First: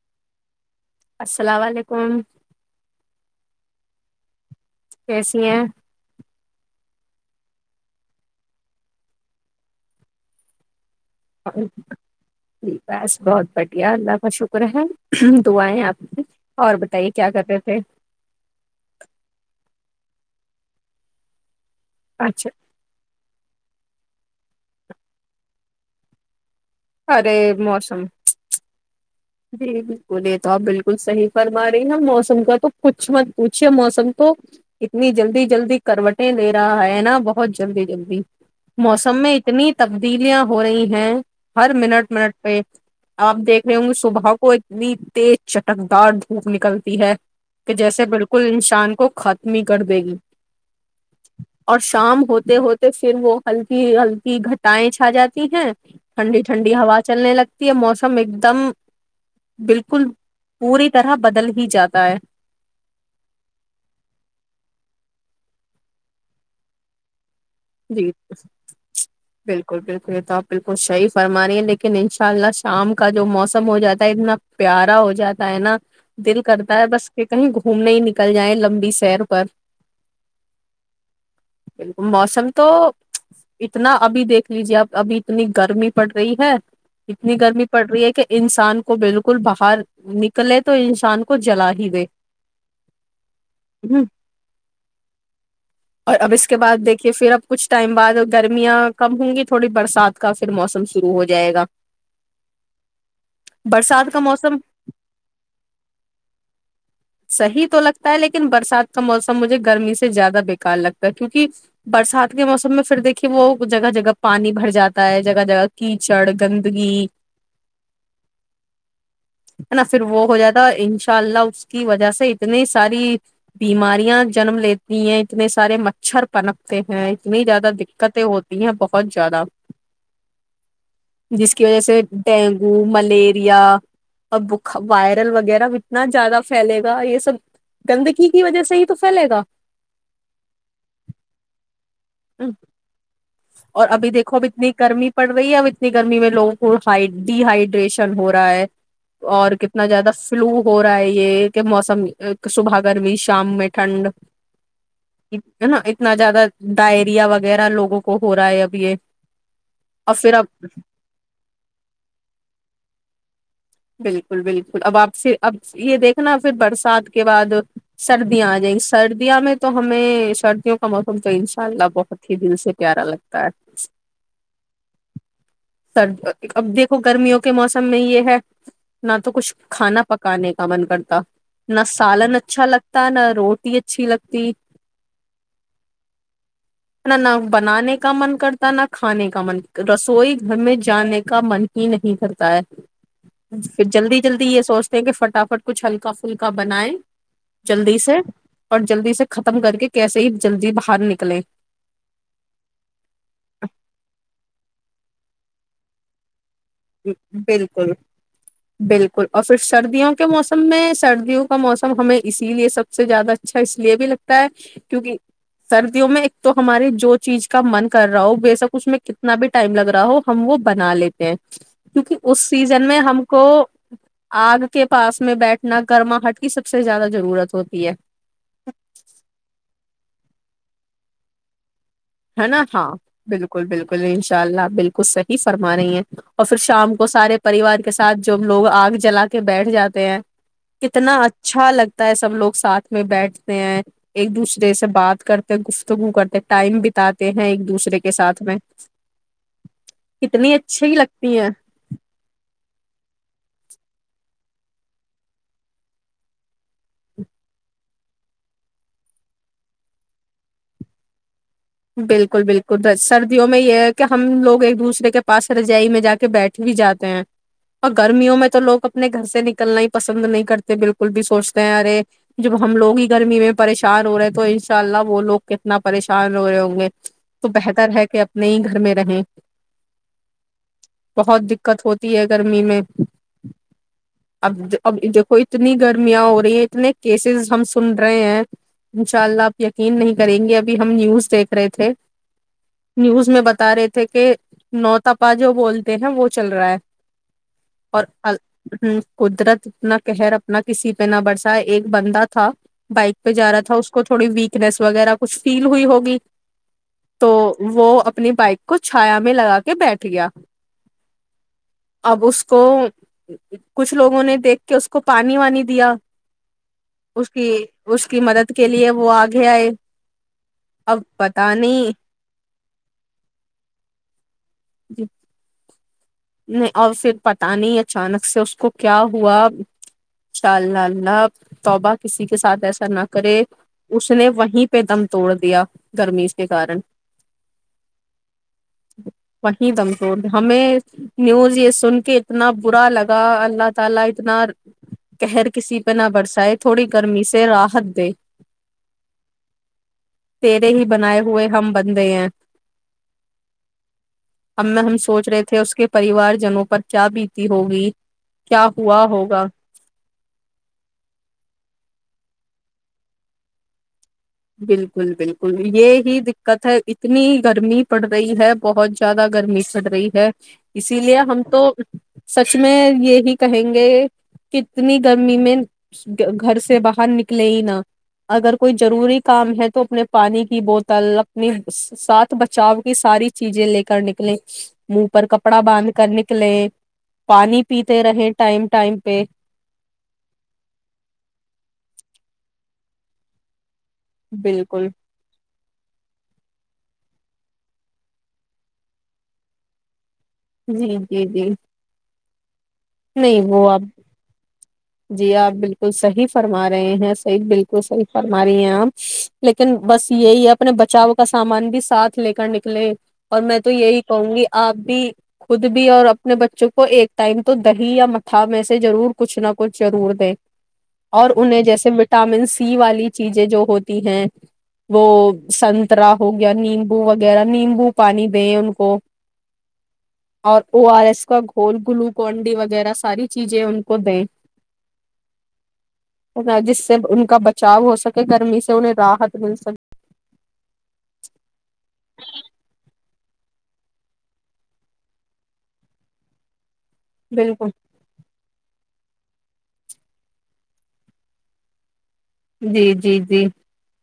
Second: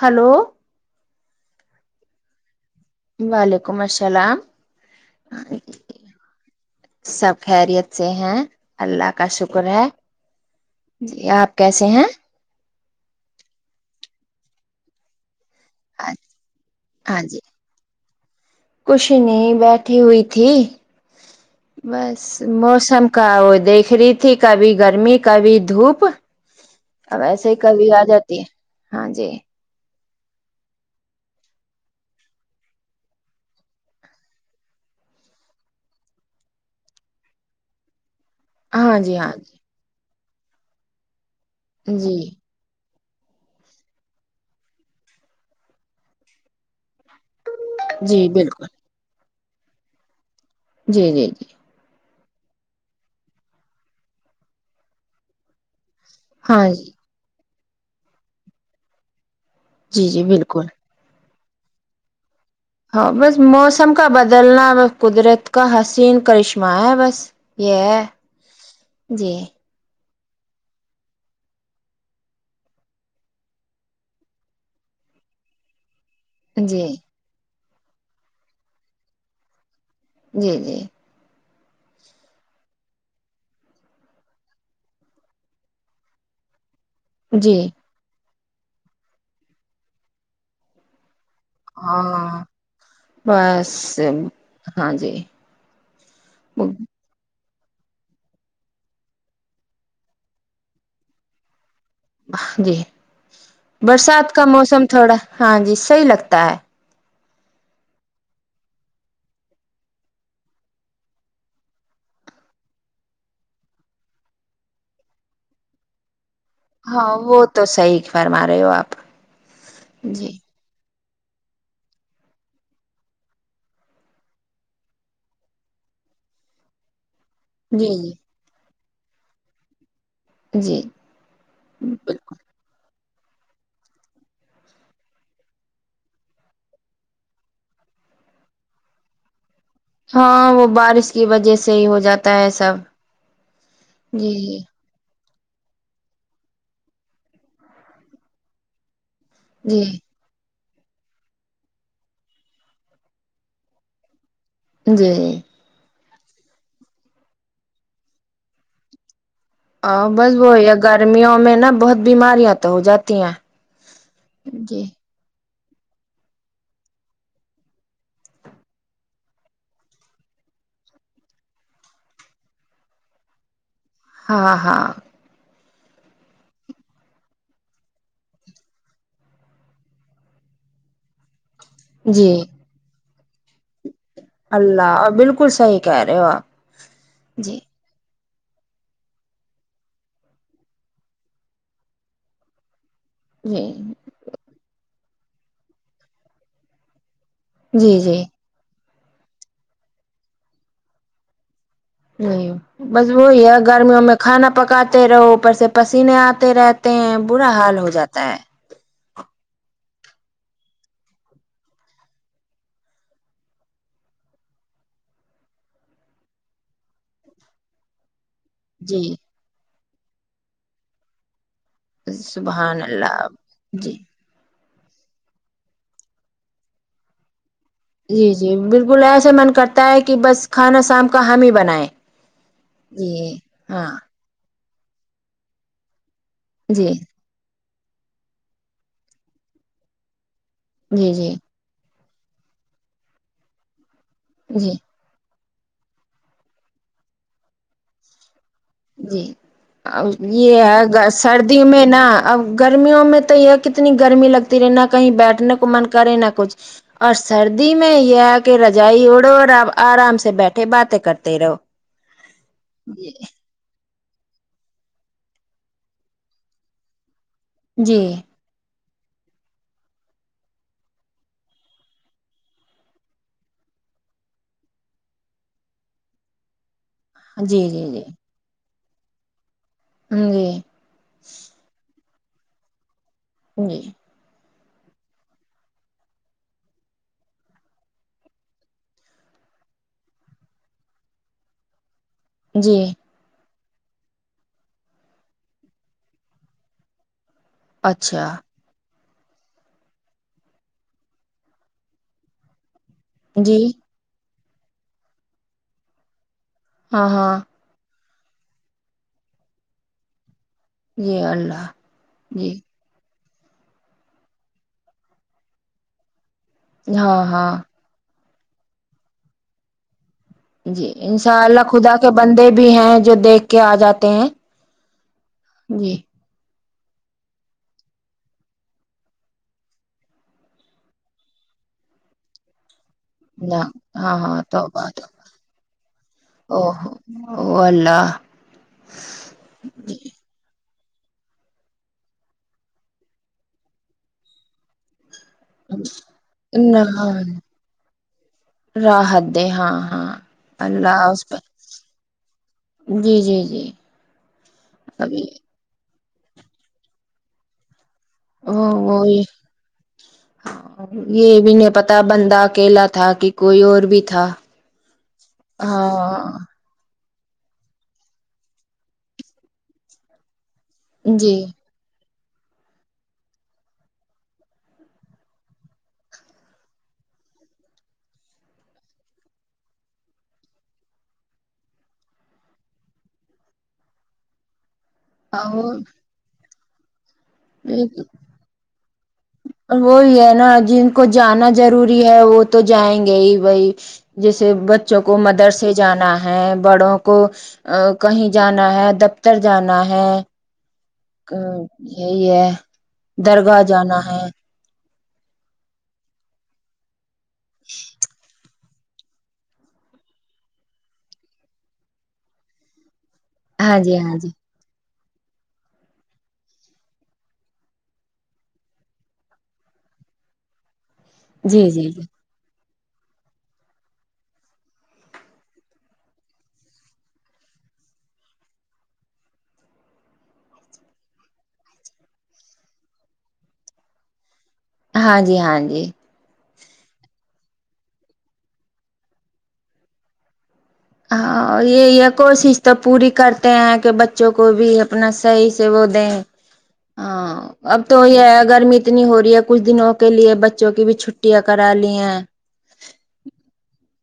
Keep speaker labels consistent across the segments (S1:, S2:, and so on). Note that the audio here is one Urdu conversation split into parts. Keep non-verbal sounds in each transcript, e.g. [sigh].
S1: ہلو
S2: السلام علیکم
S1: وعلیکم السلام
S2: کیسی ہیں
S1: سب خیریت سے ہیں اللہ کا شکر ہے جی آپ کیسے ہیں
S2: بس بہت بڑھیا اللہ کا شکر ہے تو آئے آپ اور بتائیے
S1: ہاں
S2: کیا
S1: جی
S2: کرتے تھے
S1: کچھ نہیں بیٹھی ہوئی تھی بس
S2: اچھا
S1: موسم کا وہ دیکھ رہی تھی کبھی گرمی کبھی دھوپ اب
S2: ارے
S1: ایسے ہی کبھی
S2: موسم
S1: آ جاتی ہے ہاں جی
S2: جی بالکل یہ تو آپ بالکل صحی فرما رہی ن موسم کا تو کچھ مت پوچھیے موسم تو اتنی جلدی جلدی کروٹیں لے رہا ہے نا بہت جلدی جلدی
S1: ہاں
S2: موسم
S1: جی ہاں
S2: میں اتنی تب تبدیلیاں ہو رہی ہیں ہر
S1: جی
S2: منٹ
S1: جی
S2: منٹ پہ ا آپ دیکھ رہے ہو مجھ سے سبا کو اتنی تیز چٹکدار دھوپ نکلتی ہے کہ جیسے بالکل انسان کو نہیں کر دے گی
S1: جی جی جی
S2: اور شام ہوتے ہوتے پھر وہ ہلکی ہلکی گھٹائیں چھا جاتی ہیں ٹھڈی
S1: ہاں
S2: ٹھنڈی
S1: جی
S2: ہوال لگتی تی یہ موسم ایک دم بالکل
S1: جی جی بالکل
S2: پوری طرح بدل ہی جاتا ہے
S1: ہاں بس موسم کا بدلنا ب قدرت کا حسین کرشمہ ہے بس یہ ہے
S2: جی
S1: جی
S2: بالکل بالکل یہ تو آپ بالکل صحیح فرما رہی ہیں لیکن ان شاء اللہ شام کا جو موسم ہو جاتا ہے اتنا پیارا ہو جاتا ہے نا دل کرتا ہے
S1: جی
S2: بس کہ کہیں گ گھومنے ہی نکل جائیں لمبی سیر پر
S1: جی جی
S2: موسم تو اتنا ابھی دیکھ لیجے اب ابھی اتنی گرمی پڑ رہی ہے اتنی
S1: جی
S2: گرمی پڑ رہی ہے کہ انسان کو بالکل باہر نکلے تو انسان کو کو جلا ہی گئے
S1: ہاں بس
S2: ہ
S1: ہاں جی
S2: اور اب اس کے بعد دیکھیے پھر آپ کچھ ٹائم بعد گرمیاں کم ہوں گی تھوڑی برسات کا پھر موسم شروع ہو جائے گا
S1: جی برسات کا موسم تھوڑا ہاں جی صحیح لگتا ہے
S2: صحیح تو لگتا ہے لیکن برسات کا موسم مجھے گرمی سے زیادہ بےکار لگتا ہے کیونکہ برسات کے موسم میں پھر دیکھیے وہ جگہ جگہ پانی بھر جاتا ہے جگہ جگہ کیچڑ گندگی
S1: ہاں وہ تو سحی فرما رہے ہو آپ جی
S2: ان شاء اللہ اس کی وجہ سے اتنی ساری بیماریاں جنم لیتی ہیں اتنے سارے مچھر پنکتے ہیں اتنی زیادہ
S1: جی
S2: دقتیں ہوتی ہیں بت پہن جیادہ
S1: جی جی
S2: جس کی وجہ سے
S1: بالکل،
S2: ڈینگو ملیریا اور ب وائرل وغیرہ اتنا زیادہ پھیلے گا یہ سب گندگی کی وجہ سے ہی تو پھیلے گا
S1: ہاں وہ بارش کی وجہ سے صحی ہو جاتا ہے سب
S2: اور ابھی
S1: جی
S2: دیکھو اب اتنی گرمی پڑ رہی ہے اب اتنی گرمی میں لوگوں کو ہ ڈی ہائڈریشن ہو رہا ہے اور
S1: جی
S2: کتنا زیادہ فلو ہو رہا ہے یہ کہ موسم صبح گرمی شام میں ٹھنڈ
S1: جی
S2: ن اتنا زیادہ ڈائریا وغیرہ لوگوں کو کو ہو رہا ہے اب یہ
S1: ا
S2: اور
S1: بس
S2: پھر اب
S1: وہی ہے گرمیوں میں نا بہت بیماریاں تو ہو جاتی ہیں
S2: بالکل بالکل
S1: جی
S2: اب آپ سے اب یہ دیکھنا پھر برسات کے بعد سردیاں آ جائیں سردیاں میں تو ہمیں سردیوں کا موسم تو انشاء اللہ بہت ہی دل سے پیارا لگتا ہے
S1: ہاں ہاں
S2: سر اب دیکھو گرمیوں کے موسم میں یہ ہے نہ تو کچھ کھانا پکانے کا من کرتا نہ
S1: جی
S2: سالن اچھا لگتا نہ روٹی اچھی لگتی
S1: اللہ اور بالکل صحیح کہہ رہے ہو آپ
S2: نہ نہ
S1: جی
S2: بنانے کا من کرتا نہ کھانے کا من رسوئی گھر میں جانے کا من ہی نہیں کرتا ہے
S1: جی
S2: پھر جلدی جلدی یہ سوچ کہ فٹافٹ کچھ ہلکا فلکا بنائیں جلدی
S1: جی
S2: سے
S1: جی
S2: اور جلدی سے ختم کر کے کیسے ہی جلدی باہر نکلے
S1: جی بس وہی ہے گرمیوں میں کھانا پکاتے رہو اوپر سے پسینے آتے رہتے ہیں برا حال ہو
S2: بالکل
S1: جاتا ہے
S2: بالکل اور پھر سردیوں کے موسم میں سردیوں کا موسم ہمیں اسی لیے سب سے زیادہ اچھا اس لیے بھی لگتا ہے کیونکہ سردیوں میں ایک تو ہمارے جو چیز کا من کر رہا ہو بے شک اس میں
S1: جی
S2: کتنا بھی ٹائم لگا رہ ہم وہ بنا لیتے ہیں کیونکہ اس
S1: سبحان
S2: سیزن میں ہم
S1: اللہ
S2: کو
S1: جی
S2: آگ کے پاس میں بیٹھنا گرماہٹ کی سب سے زیادہ ضرورت ہوتی ہے
S1: جی جی بالکل ایسا من کرتا ہے کہ بس کھانا شام کا حامی بنیں
S2: ہے نا ہاں بالکل بالکل ان شاء اللہ بالکل صحیح فرما رہی ہیں اور پھر
S1: جی
S2: شام کو سارے پریوار کے ساتھ جو ہم لوگ آگ جلا کے بیٹھ جاتے ہیں
S1: جی
S2: کتنا
S1: جی
S2: اچھا لگتا ہوتا ہے سب لوگ ساتھ میں بیٹھتے ہیں ایک دوسرے
S1: جی
S2: سے بات کر گفتگو کرتے ٹائم بھی اتے ہیں ایک دوسرے کے ساتھ میں
S1: جی ا
S2: کتنی
S1: یہ
S2: اچھی ہی
S1: ہے
S2: لگتی ہیں
S1: سردی میں نا اب گرمیوں میں تو یہ کتنی گرمی لگتی رہے نہ کہیں بیٹھنے کو من کرے نہ کچھ اور سردی میں یہ ہے کہ رجائی اڑو اور آپ آرام سے بیٹھے باتیں کرتے رہو
S2: بالکل بالکل
S1: جی
S2: سردیوں میں یہ کہ ہم لوگ ایک دوسرے کے پاس چلے جائی میں جا کے بیٹھی بھی جاتے ہیں اور
S1: جی
S2: گرمیوں میں تو لوگ اپنے گھر سے نکلنا ہی پسند نہیں کرتے بالکل بھی سوچتے ہیں ارے جب ہم لوگ ہی گرمی میں پریشان ہو رہے ہیں تو ان شاء اللہ وہ لوگ کتنا پریشان ہوے ہووں گے تو بہتر ہے کہ اپنے ہی گھر میں نہیں
S1: ہ جی
S2: دقت ہے گرمی میں
S1: جی
S2: اب اب دیکھو اتنی گرمیاں ہو رہی ہیں اتنے کیسز ہم سن رہے ہیں ان شاء اللہ آپ یقین نہیں کریں گے ابھی ہم نیوز دیکھ رہے تھے
S1: جی
S2: نیوز میں بتا بتا رہے تھے کہ نوتپا جو بولتے ہیں نا وہ چل رہا ہے
S1: اچھا
S2: آور قدرت اتنا قر اپنا کسی پہ نہ برسا ایک بندہ تھا بائک پہ جا
S1: جی
S2: رہا تھا اس کو تھوڑی ویک فکس وغیرہ کچھ فیل ہوئی ہوگی
S1: ہاں
S2: تو
S1: ہاں
S2: وہ اپنی بائک کو چھایا میں لگا کے بیٹھ گیا
S1: جی اللہ
S2: اب اس
S1: جی
S2: کو کچھ لوگوں نے دیکھ کے اس کو پانی وانی دیا
S1: ہاں
S2: اس کی
S1: ہاں
S2: اس کی مدد کے لیے وہ آگے آئے
S1: جی
S2: اب
S1: ان شاء
S2: پت
S1: اللہ
S2: نہیں
S1: خدا کے بندے بھی ہیں جو دیکھ کے آ جاتے ہیں جی
S2: اور پھر پتاہ نہیں اچانک سے اس کو کیا ہوا ااء ال اللہ توبہ کسی کے ساتھ ایسا نہ کرے
S1: نہ
S2: اس
S1: ہاں
S2: نے
S1: ہاں تو
S2: وہیں
S1: ب
S2: پہ دم توڑ دیا گرمی کے
S1: او
S2: کارن
S1: ہو اللہ
S2: وہیں دمزور ہمیں نیوز یہ سن کے اتنا برا لگا قہر کسی پہ نہ برسائے تھوڑی گرمی سے راحت دے
S1: راحت دے ہاں ہاں
S2: تیرے ہی
S1: اللہ
S2: بنائے
S1: اس پہ
S2: ہوئے ہم بندے ہیں
S1: جی جی جی
S2: اب میں ہم
S1: ابھی
S2: سوچ رہے تھے اس کے پریوار جنوں پر کیا بیتی ہوگی
S1: ا
S2: کیا
S1: وہ
S2: ہوا
S1: یہ
S2: ہوگا
S1: یہ بھی نہیں پتا بندہ اکیلا تھا کہ کوئی اور بھی تھا
S2: بالکل بالکل یہ ہی
S1: ہاں
S2: دقت ہے اتنی گرمی پڑ رہی ہے بہت زیادہ گرمی پڑ رہی ہے اسی لیے
S1: جی
S2: ہم تو سچ میں یہی کہیں گے کتنی گرمی میں گھر سے باہر نکلے ہی نہا اگر کوئی ضروری کام ہے تو اپنے پانی کی بوتل اپنی ساتھ بچاؤ کی ساری چیزیں لے کر نکلیں منہ پر کپڑا
S1: وہ
S2: باندھ کر نکلے ٹائم پہ
S1: وہی ہے نا جن کو جانا ضروری ہے و ہ تو جائیں گے ہی بی جیسے
S2: بالکل
S1: بچوں کو مدرس ے جانا ہے بڑوں کو کہیں جانا ہے دفتر جانا ہے
S2: جی جی جی
S1: یہی ہے
S2: نہیں
S1: درگاہ
S2: وہ آپ
S1: جانا ہے
S2: جی آپ بالکل صحیح فرما رہے ہیں صی بالکل صح ف اری ہیں لیکن بس یہی ہے اپنے بچاؤ کا سامان بھی ساتھ لے کر نکلے اور میں تو
S1: ہاں جی
S2: یہی
S1: ہاں جی
S2: کہوں گی آپ بھی خود بھی اور اپنے بچوں کو ایک ٹائم تو دہی یا متا میں سے ضرور کچھ نہھ کچھ ضرور دیک اور
S1: جی
S2: انہیں جیسے
S1: جی جی
S2: وٹامنس سی والی چیزیں جو ہوتی ہیں وہ سنترا ہو گیا نیمبو وغیرہ نیمبو پانی دیں ان کو اور او آر ایس کا گھول گلوکون ڈی وغیرہ ساری چیزیں ان کو دیں
S1: ہاں جی ہاں جی
S2: جس سے ان کا بچاؤ ہو سکے گرمی سے انہیں راحت مل سکے
S1: ہاں یہ ہے کوشش تو پوری کرتے ہیں کہ بچوں کو بھی اپنا صحیح سے وہ دیں ہاں
S2: بالکل
S1: اب تو ہے گرمی اتنی ہو رہی ہے کچھ دنوں کے لیے بچوں کی بھی چھٹیاں کرا لی ہیں
S2: [unintelligible]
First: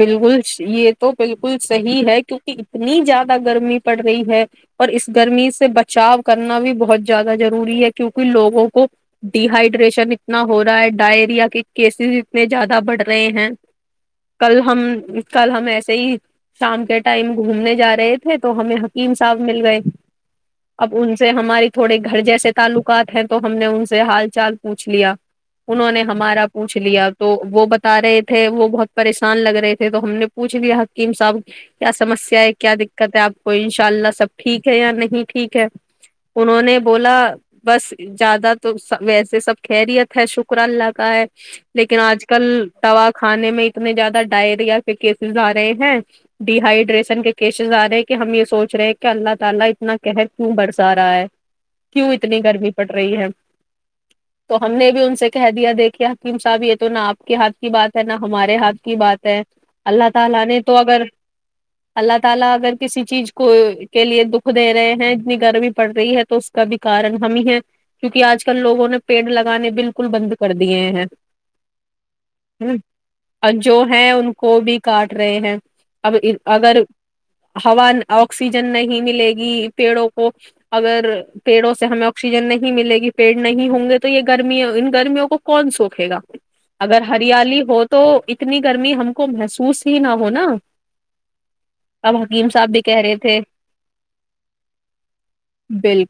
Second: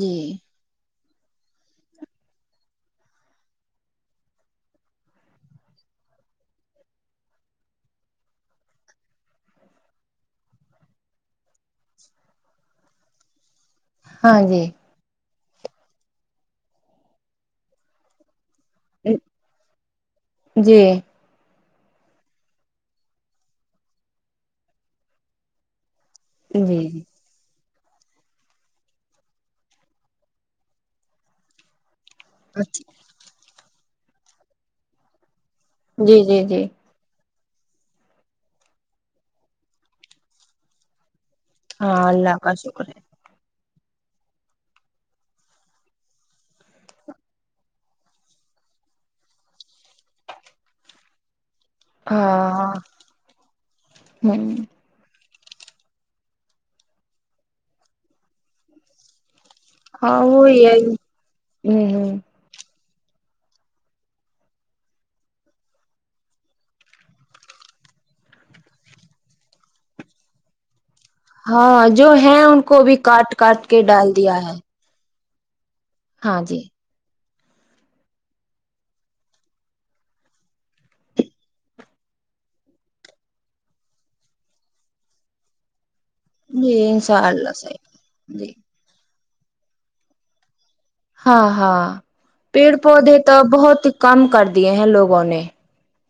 S1: جی
S2: تو بالکل صحیح ہے کیونکہ اتنی زیادہ گرمی پڑ رہی ہے اور اس گرمی سے بچاؤ کرنا بھی بہت زیادہ ضروری ہے کیونکہ لوگوں کو ڈیہائڈریشن اتنا ہو رہا ہے ڈائریا کے کیسز اتنے زیادہ بڑھ رہے ہیں
S1: ہاں
S2: کل
S1: جی
S2: ہم کل ہم ایسے ہی شام کے ٹائم گھومنے جا رہے تھے تو ہمیں حکیم صاحب مل گئے
S1: جی
S2: اب ان سے ہماری تھوڑے گھر جیسے تعلقات ہیں تو ہم نے ان سے ہال چال پوچھ لیا انہوں نے ہمارا
S1: جی
S2: پوچھ
S1: جی
S2: لیا تو وہ ب تا رہے تھے وہ بہت پریشان لگ رہے تھے تو ہم نے پوچھ لیا حکیم صاحب کیا سسیا ہے کیا
S1: اچھا
S2: دقت ہے آپ کو ان شاء اللہ سب ٹھیک ہے یا نہیں ٹھیک ہے
S1: جی جی
S2: انہوں
S1: جی
S2: نے بولا بس زیادہ توب ویسے سب خیریت ہے شکر اللہ کا ہے لیکن
S1: ہاں
S2: آج
S1: اللہ
S2: کل
S1: کا شکر ہے
S2: دوا کھانے میں اس میں زیادہ ڈائی ایریا اور ڈیہائڈریشن کے کیسز ا رہے ہیں ہم یہ سوچ رہے ہیں کہ اللہ تعالی اتنا کیوں کہربارسا رہا ہے کیوں اتنی گرمی
S1: ہاں
S2: پڑ رہی ہے
S1: ہوں
S2: تو ہم نے بھی ان سے کہہ دیا دیکھے حکیم صاحب یہ تو نہ آپ کے ہاتھ کی بات ہے ن نہ ہمارے ہاتھ ہمارے ہاتھ کی بات ہے
S1: ہاں وہ یہی ہوں ہوں
S2: [unintelligible] کسی چیز کو کے لیے دکھ دے رہے ہیں اتنی گرمی پڑ رہی ہے تو اس کا بھی کارن ہم ہی ہے کیونکہ آج کل لوگوں نے پیڑ لگانے بالکل بند کر دیے ہیں
S1: ہاں جو ہیں ان کو بھی کاٹ دیا ہے کاٹ
S2: جو
S1: کے
S2: ہیں
S1: ڈال
S2: ان کو بھی کاٹ رہے ہیں
S1: ہاں جی
S2: [unintelligible] ہوا آکسیجن نہیں ملے گی پیڑوں کو اگر پیڑوں سے ہمیں آکسیجن نہیں ملے گی پیڑ نہیں ہوں گے تو یہ گرمی ان گرمیوں کو کون سو رے گا
S1: جی
S2: اگر
S1: انشاء اللہ
S2: ہریالی ہو
S1: صحیح
S2: تو
S1: جی
S2: اتنی گرمی ہم کو محسوس ہی نہ ہوناا
S1: ہاں ہاں پیڑ
S2: کہہ
S1: پودے
S2: رہے
S1: تو
S2: تھے
S1: بہت ہی کم کر دیے ہیں لوگوں نے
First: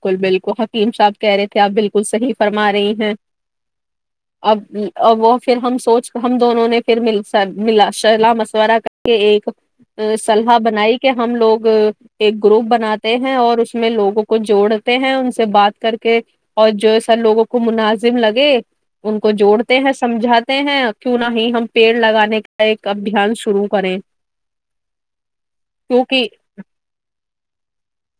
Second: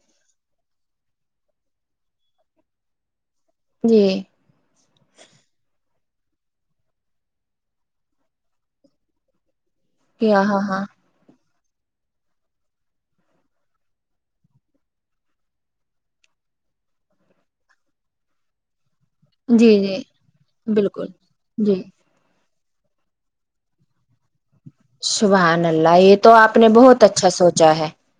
S2: بالکل بالکل حکیم صاحب کہہ رہے تھے آپ بالکل صحی فرما رہی ہیں
S1: جی
S2: [unintelligible] اور وہ پھر ہم سوچ کر ہم دونوں نے پھر م ملا شہلا مشورہ کر کے ایک
S1: کیا
S2: سلح
S1: ہاں ہاں
S2: بنائی کہ ہم لوگ [unintelligible] ایک گروپ بناتے ہیں اور اس میں لوگوں کو جوڑتے ہیں ان سے بات کر کے اور جو سا لوگوں کو مناظم لگے ان کو
S1: جی
S2: جوڑتے ہیں
S1: جی
S2: سمجھاتے ہیں
S1: بالکل
S2: کیوں نہ ہی ہم
S1: جی
S2: لگانے کا ایک ابھیان شروع کریں
S1: سبان اللہ یہ
S2: کیونکہ
S1: تو آپ نے بہت اچھا سوچا اچا ہے [unintelligible]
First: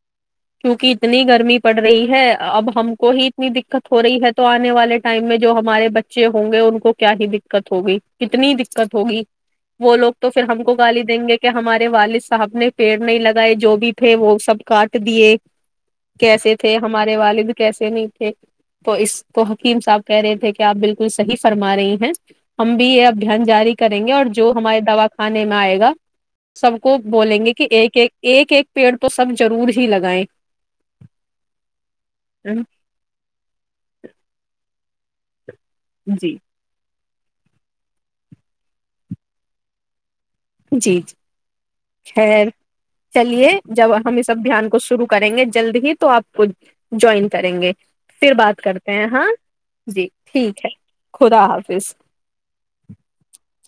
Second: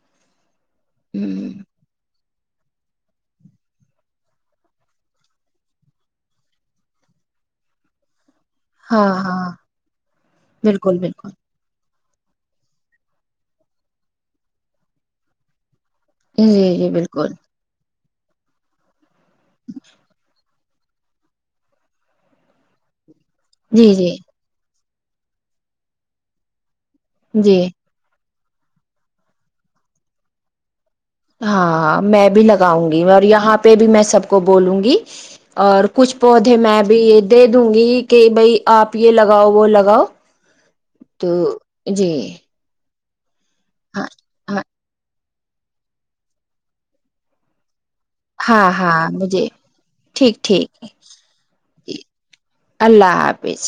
S2: کیونکہ
S1: ہ
S2: اتنی گرمی پڑ رہی ہے اب ہم کو ہی اتنی دقت ہو رہی ہے تو آنے والے ٹائم میں جو ہمارے بچے ہوں گے ان کو کیا ہی دقت ہوگی کتنی دقت
S1: ہاں
S2: ہوگی
S1: ہاں
S2: وہ لوگ تو پھر ہم کو
S1: بالکل
S2: گالی دیں
S1: بالکل
S2: گے کہ ہمارے والد صاحب نے پیڑ نہیں لگائے جو بھی تھے وہ سب کاٹ دیے [unintelligible] کیسے تھے
S1: جی جی
S2: ہمارے
S1: بالکل
S2: والد کیسے نہیں تھے تو اس کو حکیم صاحب کہہ رہے تھے کہ آپ بالکل صحیح فرما رہی ہیں ہم بھی یہ اب اھیان جاری
S1: جی
S2: کریں گے
S1: جی
S2: اور جو ہمارے دا کھانے میں آئے گا سب [unintelligible] کو بولیں گے
S1: جی
S2: کہ ایک ایک [unintelligible] ایک ایک پیڑ تو سب ضرور ج لگائیں
S1: ہاں میں بھی لگاؤں گی اور یہاں پہ بھی میں سب کو بولوں گی اور کچھ
S2: جی
S1: پودے میں بھی یہ دے د گی کہ بھائی آپ یہ لگاؤ وہ لگاؤ
S2: جی جی
S1: تو جی
S2: خیر چلیے جب
S1: ہاں
S2: ہم اس سب
S1: ہاں
S2: دھیان کو شرو کریں گے جلدی ہی تو آپ خ جوائن کریں گے پھر بات
S1: ہاں
S2: کرتے
S1: ہاں
S2: ہیں
S1: مجھے
S2: جی
S1: ٹھیک ٹھیک
S2: ہے خدا
S1: ج
S2: حافظ
S1: اللہ حافظ